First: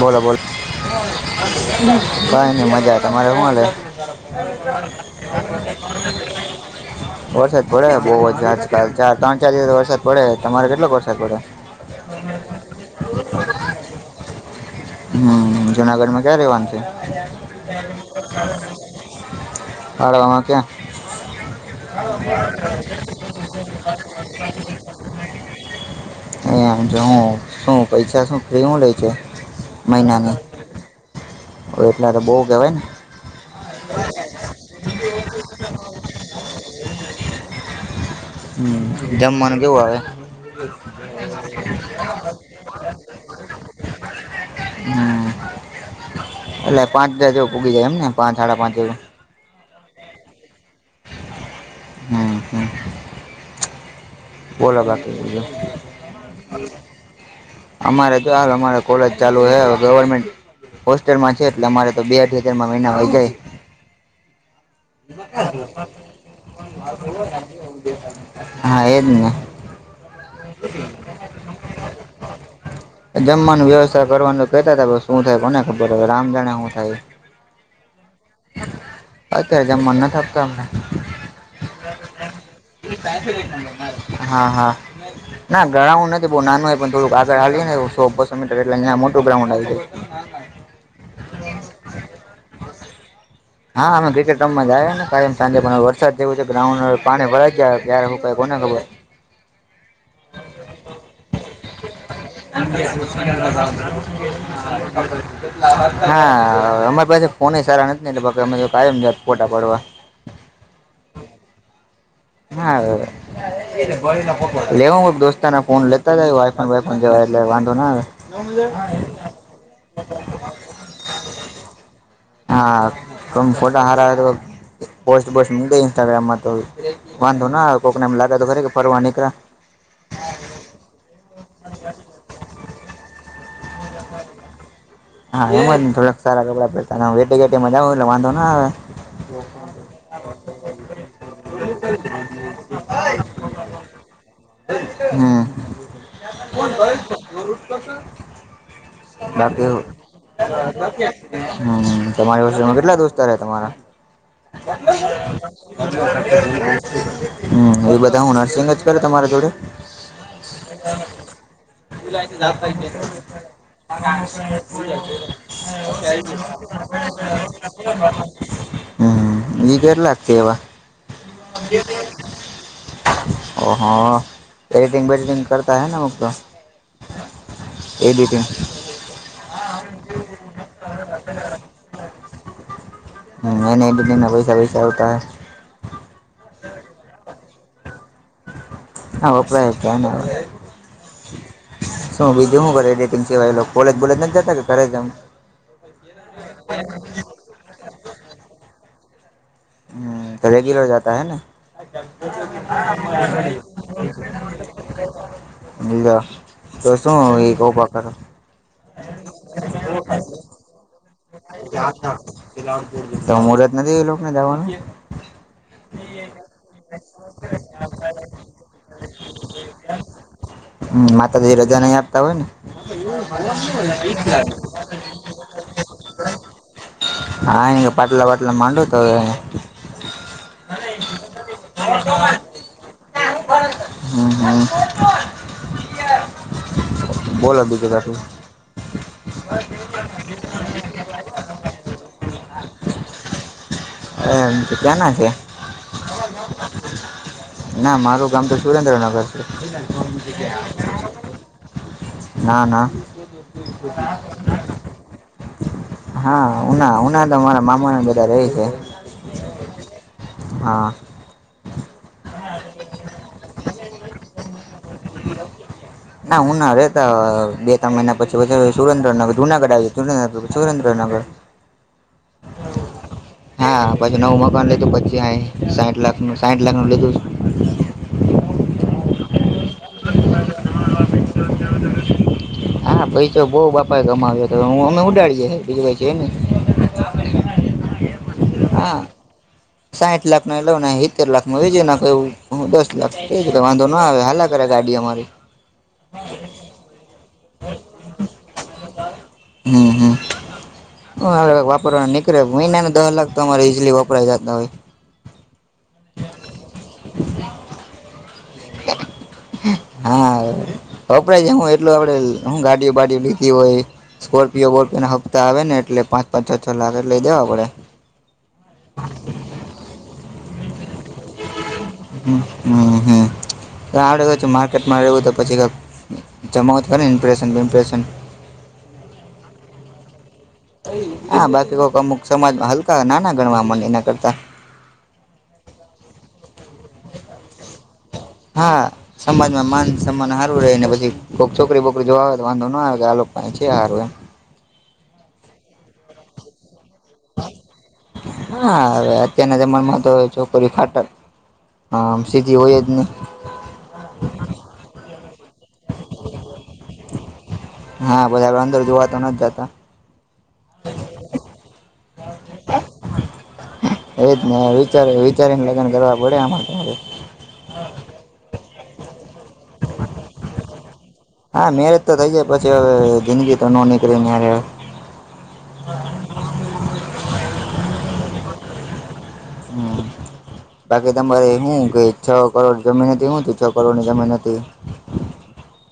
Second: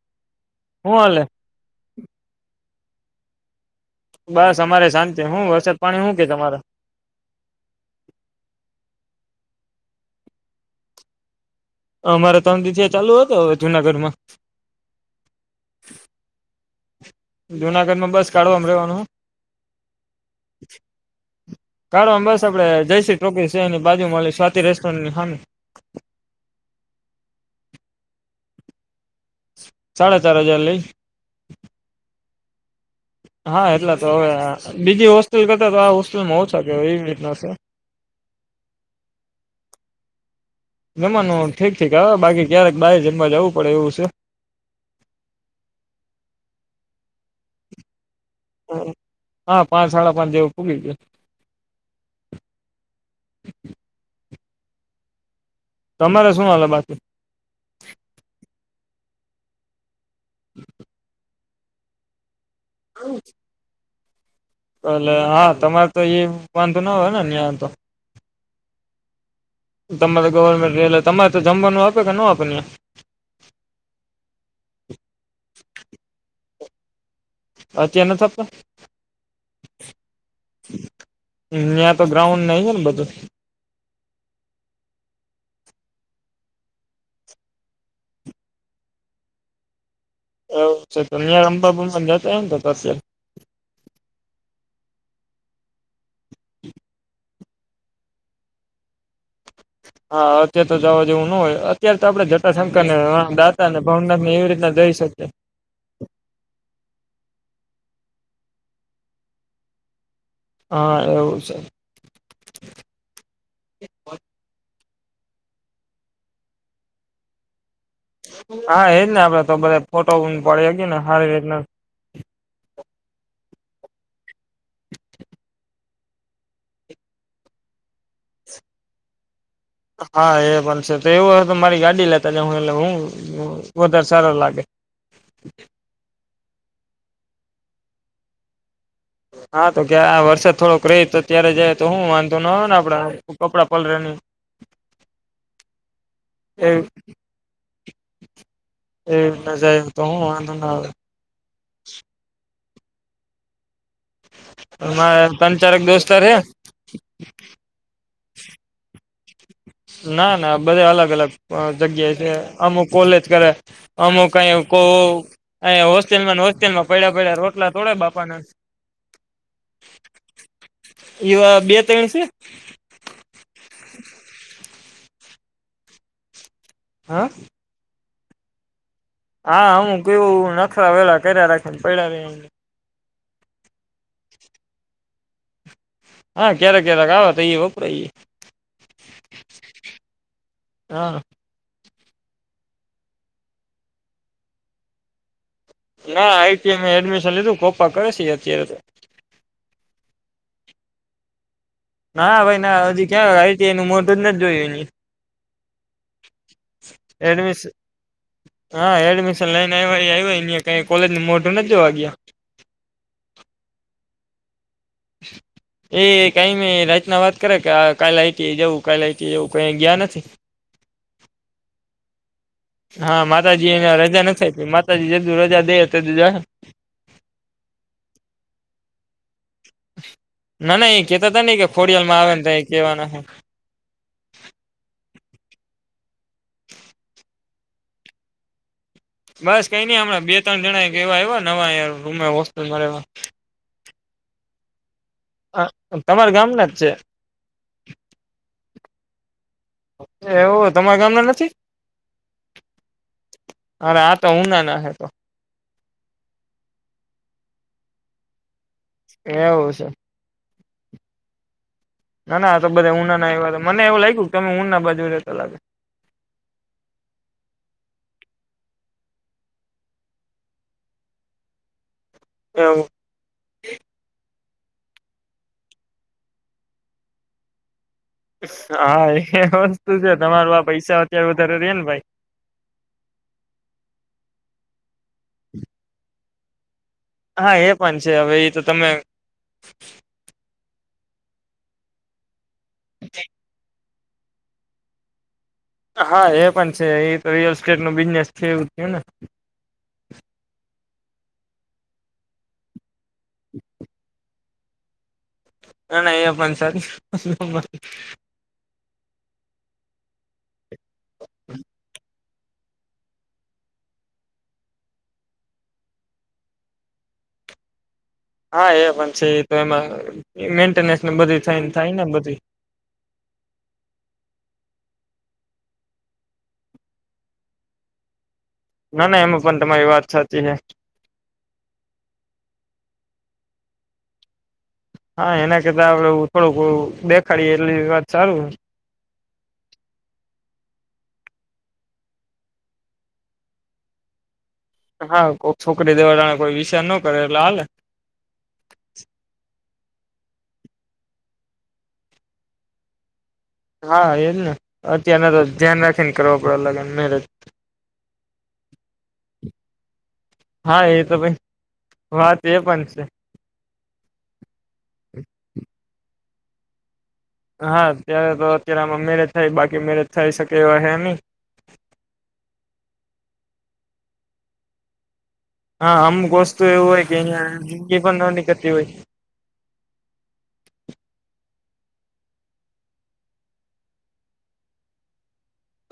બોલો બોલ હુંાલલે બીચ મેં કિસી અવાજ કી ધમની દેરી હૈ બસ અમારે શાંતિ હું વરસાદ પાણી હું કે તમારે વરસાદ પડે બહુ જ આજકાલ ચાર ત્રણ ચાર દિવસ વરસાદ પડે તમારે કેટલોક વરસાદ પડે અમારે ત્રણ દ ચાલુ હત હવે જુનાગઢ માં હમ જુનાગઢ માં ક્યાં રવાનું છે જુનાગઢમાં બસ કાઢોમ રવાનું ભાડવામાં કાઢવામ બસ આપડે જયસ્રી ટોકી છેની બાજુ મળી સ્વાતી રેસ્ટોરન્ટની હામી એમ હું શું પૈસા શું ફ્રી હું લે છે સાડા મહિનાની ચાર હજાર લઈ એટલા તો બહ કેહેવાય ને હા એટલા તો હવે બીજી હોસ્ટેલ કરતા તો આ હોસ્ટેલમાં ઓછા કેય એવી રીતના છે હમ જમવાનું કેય જમવાનું ઠીક ઠીક આવે બાકી ક્યારેક બારે જમવા જવું પડે એવું છે હમ એટ પાંચ દ જે પૂગી જાય એમને પાંચ સાડા પાંચ હા પાંચ સાડા પાંજ ભૂગલી ગ છે હમ હમ બોલા બાકી બયા તમારે શું વાલે બાતુ અમારે જો હાલ અમારે કોલેજ ચાલુ હવે ગવર્મેન્ટ હોસ્ટલમાં છે એટલે અમારે તો બે અઠી હજારમાં મહિના હોય જાય એલે હા તમારે તો એ વાંધો ના હોય ને ્યા તો હા એ જ ને તમારે ગવર્મેન્ટ એલે તમારે તો જમવાનું આપે કે ન આપે જમવાનું વ્યવસ્થા કરવાનું કેતા હતા શું થાય કોને ખબર હો રામ જાણે શું થાય અચેન થપ હજ મન ન થ આપતોમણા ત્યાં તો ગ્રાઉન્ડ ન છે ને બધું હા હા ના ગ્રાઉન્ડ નથી બઉુ નાનુંય પણ થોડું આગળ આવીએ ને સો બસો મીટર એટલે મોટું ગ્રાઉન્ડ આવીાય એવ છે તો ં અંબાબમાં જતા એને અત્યારે હા અમે ક્રિકેટ રમમાં જ આવ્યા ને કારલેમ સાંજે પણ વરસાદ થયયો છે ગાઉન્ડ પાણી ભરાઈ જાય ત્યારે હું કઈ કોને ખબર હા અત્યારે તો જવા જેવું ન હોય અત્યારે તો આપણે જટાશંક ને દાતા ને ભાવનાથ ને એવી રીતના જઈ શકીએ હા અમારી પાસે ફોન સારા નથી એટલે અમેમત ફોટા પડવા હા એવું છે હા લેવા દોસ્તાના ફોન લેતા જ વાયફોન વાઈફોન જવાય એટલે વાંધો ના આવે હા એજ ને, આપડે તો બધા ફોટો ઓમ પાડી હગી ને હારી રીતના. હા. તમ ફોટો હારા હારો પોસ્ટ બોસ્ટ મુકી ઈન્સ્ટાગ્રામમાં તો વાંધો ના આવે, કોકને એમ લાગે તો ખરી કે ફરવા નીકળા. હા એ પણ છે. તો એવું હોય તો મારી ગાડી લેતા જાવ, એટલે હું વધારે સારું લાગે. હા એમ જ ને, થોડાક સારા કપડા પહેરતા [unintelligible] એટી કેટીમાં જાવ એટલે વાંધો ના આવે. હા તો કે આ વરસાદ થોડોક રહે તો અત્યારે જાઈએ તો હું વાંધો નો આવે ને આપણા આ કપડા પલળે નહીં. હમ્મ. એ રીતના બાકી, જાય તો હું વાંધો ના હમ્મ, તમારી પાસેમાં કેટલા દોસ્તાર હે તમારા? આવે મારે ત્રણ ચારક દોસ્તાર હે [inaudible] હમ્મ, એ બધા હું નર્સિંગ જ કરે તમારા જોડે? ના, ના બધે અલગ-અલગ અહ જગ્યાએ છે. અમુક કોલેજ કરે અમુક અયાં કહું અહિયાં હોસ્ટેલમાં ને હોસ્ટેલમાં પયડાં-પયડાં રોટલા તોડે બાપાના. હમ્મ, ઈ કેટલાક હે એવા? ઈવા બૈ તય્ણ સે. ઓહો. એડિટિંગ બેડિટિંગ કરતા હે ને અમુક તો? હા. એડિટીંગ હા હું કેવું નખરા વેલા કયરા રાખેને પયડા રહે અહિયાં. હમ્મ. એનેય બધાયને પૈસા વૈસા આવતા હે? હા ક્યારેક-ક્યારેક આવે તો ઈ એ વપરાય જાય. હા, વપરાય જ જાય ને હવે. હા શું બીજું હું કરે એડિટિંગ સિવાય એ લોક? કોલેજ બોલેજ નથ જતા કે ઘરે જ આમ? ના આઈ ટીમાં એડમિશન લીધું, કોપા કરે સે ઈ અત્યારે તો. હમ્મ, તો રેગ્યુલર જતા હે ને? ના ભાઈ ના હજી ક્યાં આઈ ટી નું મોઢું જ નથ જોયું એને. લ્યો. તો શું ઈ એડમિશન કોપા કરે? હા એડમિશન લઈને આયવા ઈ આતવા, ન્યાં કાંઈ કોલેજનું મો તો મુર્હત નથી ઈ લોકને જાવાનું? [inaudible] એ કાઈ નહીં, રાયતના વાત કરે કે આ કાલ આઈ ટી એ કાલ આઈ ટી જવું, કએ ગયા નથી. હમ્મ, માતાજી રજા નહીં આપતા હોય ને. હા માતાજી એને રજા નથ આયપી, માતાજી જે દી રજા દે હે તે દી જા હે. હા એને કેય પાટલા વાટલા માંડો તો હવે. ના, ના એ કેતા તા ને કે ઈ કે ખોડિયાલ માં આવે ને તયે કેવાના હે. હમ્મ-હમ્મ. [inaudible] બોલો બીજું કશું. બસ કંઈ નઈ, હમણાં બે તણ જણા એક એવા આયવા નવા અહિંયા રૂમે હોસ્ટેલ માં રહેવા. એમ. તે ક્યાં ના છે? આ તમાર ગામ ના જ છે. ના, મારું ગામ તો સુરેન્દ્રનગર છે. એવું. તમારા ગામના નથી? ના ના અરે આ તો ઊનાના હે. તો હા, ઉના-ઉના, તો મારા મામા ને બધા રેય હે. એવું સે. હા. ના, ના આ તો બધાય ઊના ના આયવા, તો મને એવું લાયગું તમે ઊના બાજું રેતા લાગે. ના ઉના રહેતા, બે તણ મહિના પછી વધારે સુરેન્દ્રનગર, જુનાગઢ આવી, [unintelligible] સુરેન્દ્રનગર એવું. હા પછી નવું મકવાનું લીધું પછી આ સાઠ લાખ નું સાઈઠ લાખનુ લીધુ હા એ વસ્તુ છે. તમાર આ પૈસા અત્યારે વધારે રે ને ભાઈ હા પછાઈ તો બહુ બાપાએ ગમાવ્યો હતો હું અમે ઉડાડીએ બીું પ છે. એ ન હા, એ પણ છે. હવે એ તો તમે ના એટ લ ને સિત્તેર લાખમાં વ જેને ક હુ, દસ લાખ ક કઈ વાંધો ના આવે હાલા કરે ગાડી અમારી હા એ પણ છે. એ તો રિયલ એસ્ટેટ નું બિઝનેસ છે, એવું થું ને હમ, હમ હ વાપરવાનું નીકળ્યો મહિનાનુ દહ લાખ તો અરે ઇઝલી વપરાય જતા હોય. ના ન પણ સારી હા અપડ જ હું એટલું આપડે ગાડીયો બાાડીયો લીધી હોય. સ્કોર્પિયો બોટપીના હપ્તા આવે ને એટલે પાંચ પાંચ છ છ, લાખ એટલે દેવા પડે હા એ પણ છે. તો એમાં મેન્ટેનન્સને બધી થઈને થાય ને બધી હમ્મ, હમ્મ આવડે કછું માર્કેટમાં રહેવુ, તો પછી કઈક જમાવતું હોય ને ઇમપ્રેશન બિમ્પ્રેશન ના ના એમાં પણ તમારી વાત સાચી છે. હા, બાકી કોક અમુક સમાજમાં હલકા નાના ગણવા મને એના કરતા હા, એના કરતા આપડે થોડુંક દેખાડીએ એટલી વાત સારું હા સમાજમાં માન સન્માન સારું રહે ને પછી કોઈક છોકરી બોકરી જો આવે તો વાંધો ન આવે કે આ લોકો કઈક છે, હારુ હા કોઈ છોકરી, દેવાળા કોઈ વિષય નો કરે એટલે હાલ હા, હવે અત્યારના જમનામાં તો છોકરી ખાટક હામ સીધી હોય, જ નહી હા, એ જ ને અત્યારના તો ધ્યાન રાખીને કરવા પડે લગ્ન મેરેજ હા પછી, આપલે અંદર જોવા તો નથી જતા હા, એ તો પણ વાત એ પણ છે. એ વિચારી વિચારીને લગ્ન કરવા પડે આમા તો હવે હા અત્યારે તો અત્યારે આમાં મેરેજ થાય બાકી મેરેજ થઈ શકે એવા હે, નઈ હા મેરેજ તો થઈ જાય પછી, હવે જિંદગી તો નો નીકળે હવે હા અમુક વસ્તુ એવું હોય, કે અહિયાં જિંદગી પણ નીકતી હોય. હમ્મ બાકી તમારે હું કે છ, કરોડ જમીન હતી હું તો છ. કરોડ ની જમીન હતી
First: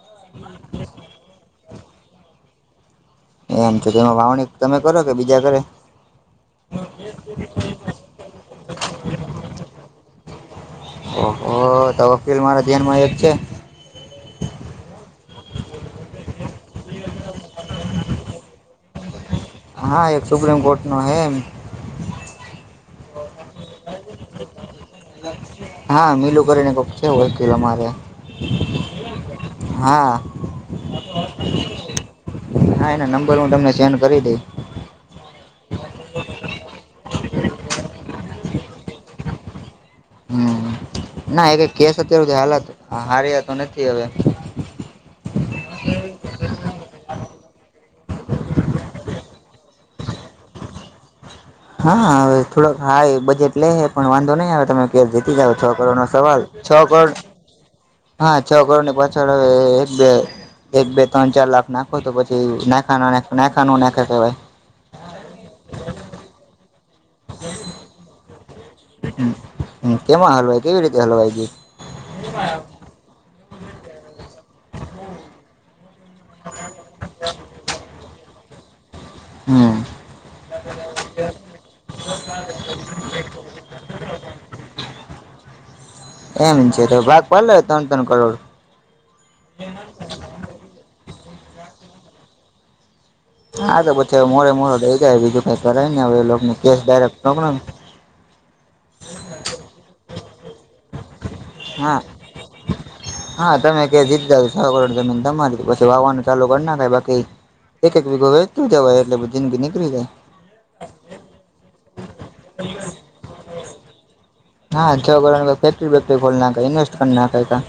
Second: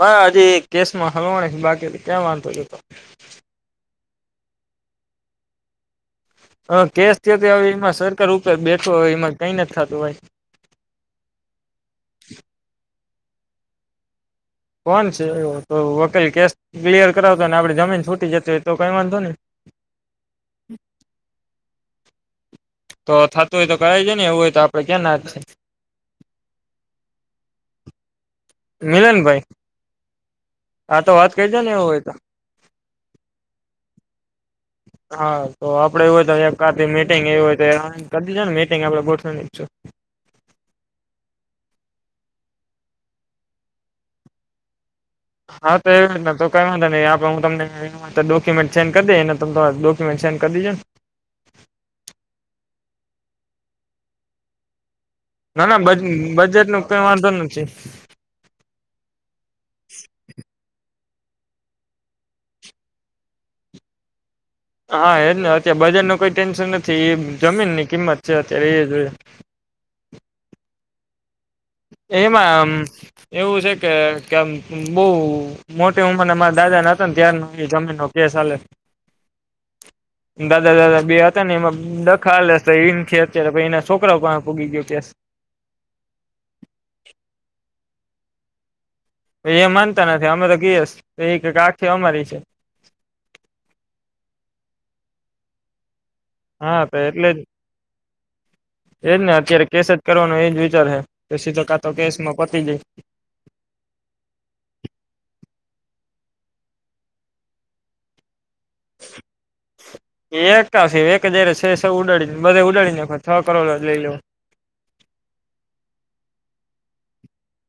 હ હજી કેસ માં હલવા છે. બાકી ક્યાં વાંધો હતો એમ તો તેમાં વાવણી તમે કરો કે બીજા કરે હ કેસ થ તો હવે એમાં સરકાર ઉપર બેઠો એમાં કઈ નથી થાતું હોય. ઓહ તો વકીલ મારા ધ્યાન માં એક છે. કોણ છે એ તો વકીલ કેસ ક્લિયર કરાવતો ને આપડી જમીન છૂટી, જતી એ તો કઈ વાંધો ને હા, એક સુપ્રીમ કોર્ટ નો હે એમ તો થતું હોય તો કરાય જાય ને એવું હોય તો આપડે ક્યાં ના જ છે. હા મિલું કરીને કોક છે, વકીલ મારે મિલનભાઈ હા હા તો વાત કરી છે ને એવું હોય તો હા એના નંબર હુ, તમને સેન્ડ કરી દઈશ હા તો આપડે એવુ હોય તો એકા દી મિટિંગ એવી હોય તો ત્યાં કરી દેજો ને મિટિંગ આપડે ગોઠવ શું હમ ના એ કેસ અત્યાર સુધી હાલયા હાર્યા તો નથી, હવે હા તો એવી રીત ના તો કઈ વાંધો નહી આપણે હુ. તમને હા, ક્યુમેન્ટ સેન્ડ કરી દે એને તમ તમાર ડોક્યુમેન્ટ સેડ કરી દેજોને હા હવે થોડોક હાય બજેટ લે હે પણ વાંધો નહી, આવે તમે જીતી જાવ છ ના ના કરોડ બજ નો સવાલ બજેટ છ. નું કઈ કરોડ વાંધો નથી હા છ, કરોડ ની પાછળ હ એક બે એક બે ત્રણ ચાર લાખ ના તો તો પછી નાખા ના નાખા કેવાય હા એજ ને અત્યારે બજાર નુ કોઈ ટેન્શન નથી એ જમીન ની કિંમત છે. અત્યારે એ જો હમ્મ, કેમાં હલવાય કેવી રીતે હલવાય ગયુ? એમાં આમ એવું છે કે, કે આમ બઉ મોટી ઉંમરના માણ દાદા નતા ન ત્યાર નો ઈ જમીનનો કેસ હાલે. હમ દાદા-દાદા બે હતા ન એમાં દ ખાલે સ તો ઈમ કે અત્યારે પહિ એના સોકરો પાહે પોગી ગયો કેસ. એમ છે, તો ભાગ પાડ લે ત્રણ-ત્રણ કરોડ. એ માનતા નથી, અમે તો કેસ તો ઈ કેય આખી અમારી છે. હા, તો પછી હવે મોરે મોરો દઈ દેવાય, બીજું કાંઈ કરાઈ ની હવે એ લોકો હા, તો એટલે જ એ જ ને અત્યારે કેસ જ કરવાનો એ જ વિચાર હે. તો સીધો કા તો હા કેસમાં પતી જાય. હા, તમે કે જીત દાવ છ કરોડ જમીન, તમારી પછી વાવાનું ચાલુ કર નાખાય બાકી એક-એક વીઘો વેચતું જવાય એટલે બ જિંદગી નીકળી જાય. એક શે, એક જ હારે સ એ સ ઉડાડી ન બધે ઉડાડીન નાખવા છ કરોડ જ લઈ લેવા. હા, છ કરોડની તો ફેકરી-બેક્ટરી ખોલ નાખે ઈન્વેસ્ટ પણ ના કાઈ પણ.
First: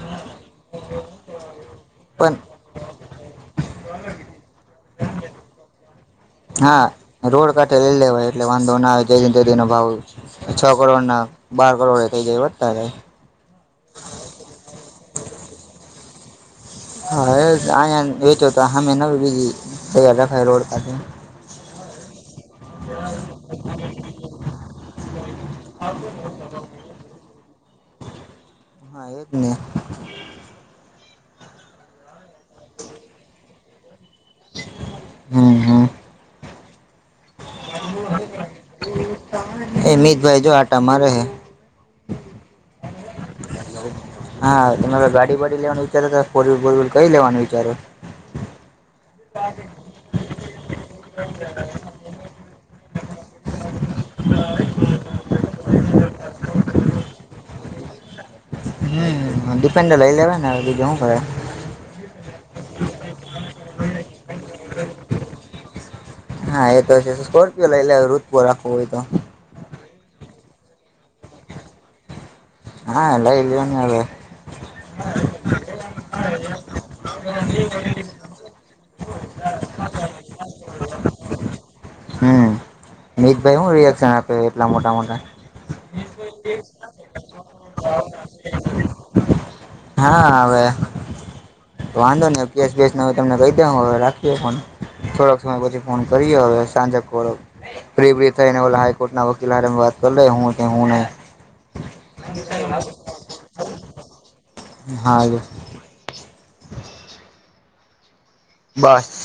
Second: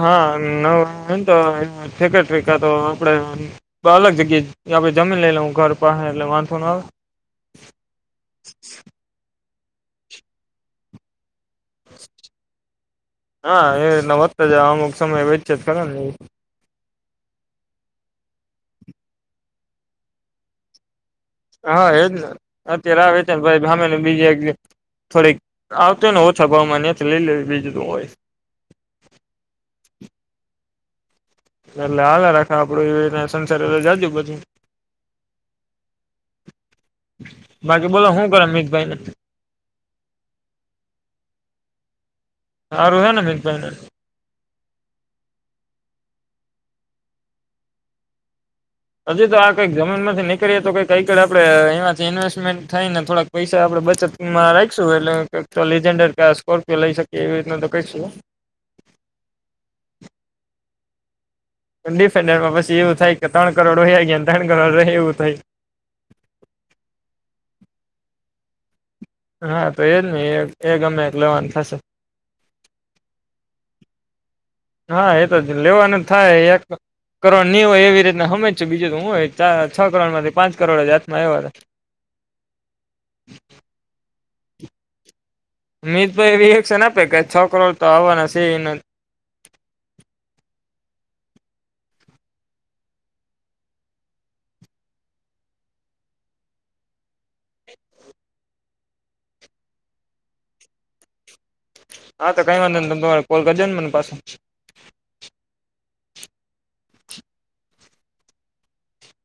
હા, ન હોય ન તો એનું પણ ફેક્ટરી કર તો આપડે અલગ જગ્યાએ આપડે જમીન લઈ લે હું ઘર પાહે એટલે વાંધ હા, રોડ કાઠે લઈ લેવાય એટલે વાંધો ના આવે જેદી ન તેદી નો ભાવ છ કરોડના બાર કરોડય થઈ જાય વધતા જાય. હા, હે એટલા વધતા જાય, અમુક સમયે વેચયે તો ખરા ન હા, એ આયા વેચો તો હામે નવી બીજી તૈયાર રખાય રોડ પાસે હા, એ જ ને અત્યારે આવે રીતે ભાઈ હામેની બીજી એક જમીન થોડીક આવતો ને ઓ સભા માનીએ ચલી લે બીજું તો હુ હોય. હા, એ જ ને. એટલે હાલે રાખે આપડું, એવી રીતના સંસારે જાજુ બધું. હમ. હમ બાકી બોલો હુ કર મિતભાઈને? એ મિતભાઈ જો આટા મારે હે. હારુ હે ને મિતભાઈને? હા, તમારે ગાડી-બાડી લેવાનું વિચાર હતા, ફોર વીલ બોર વીલ કઈ લેવાનું વિચારો? અજી તો આ કઈક જમીનમાથી નીકળીએ તો કઈ કઈક આપડે, એમાંથી ઇન્વેસ્ટમેન્ટ થાયને થોડાક પૈસા આપડે બચતમાં રાઈખશું એટલે તો તો લીજેન્ડર કે આ સ્કોર્પિયો લઈ શકીએ એવી રીતનું તો કરીશું હો. હમ, ડિપેન્ડલ લઈ લેવાય ને હવે બીજું હું કરે. એમ ડિફેન્ડરમાં પસી એવુ થાય કે ત્રણ કરડો વયા ગયા ન ત્રણ કરોડ રહ્યા એવું થાય. હા, એ તો છે તો સ્કોર્પિયો લઈ લેવાય ઋત્બો રાખવો હોય તો. હા, તો એજ ને, એ એ ગમે એક લેવાન થાશે. હા, એટલે એ લેવાની આવે. હા, એ તો જ લેવાનું થાય એક કરોડ ની હોય એવી રીતના હમજ શું બીજું તો હું હોય ચા છ કરોડમાંથી પાંચ કરોડ જ હાથમાં આયવા તા. હમ, મિતભાઈ હુ રિએક્શન આપે એટલા મોટા-મોટા. મીતભાઈ એવી એક્શન આપે કે છ કરોડ તો આવાના શે ઈન. હા, આવે. વાંધો ની અવ કેસ બેસનું તમને કઈ દેવુ હવે રાખીએ ફોન. થોડાક સમય પછી ફોન કરીએ હવે. સાંજે કોરોક ફ્રી બ્રી થઈને ઓલા હાઈકોર્ટ ના વકીલ હારે વાત કર લે હુ કે હુ નઈ. હા, તો કઈ વાંધો ની તમ તમારે કોલ કર દયો ને મને પાસ હારુ. બસ.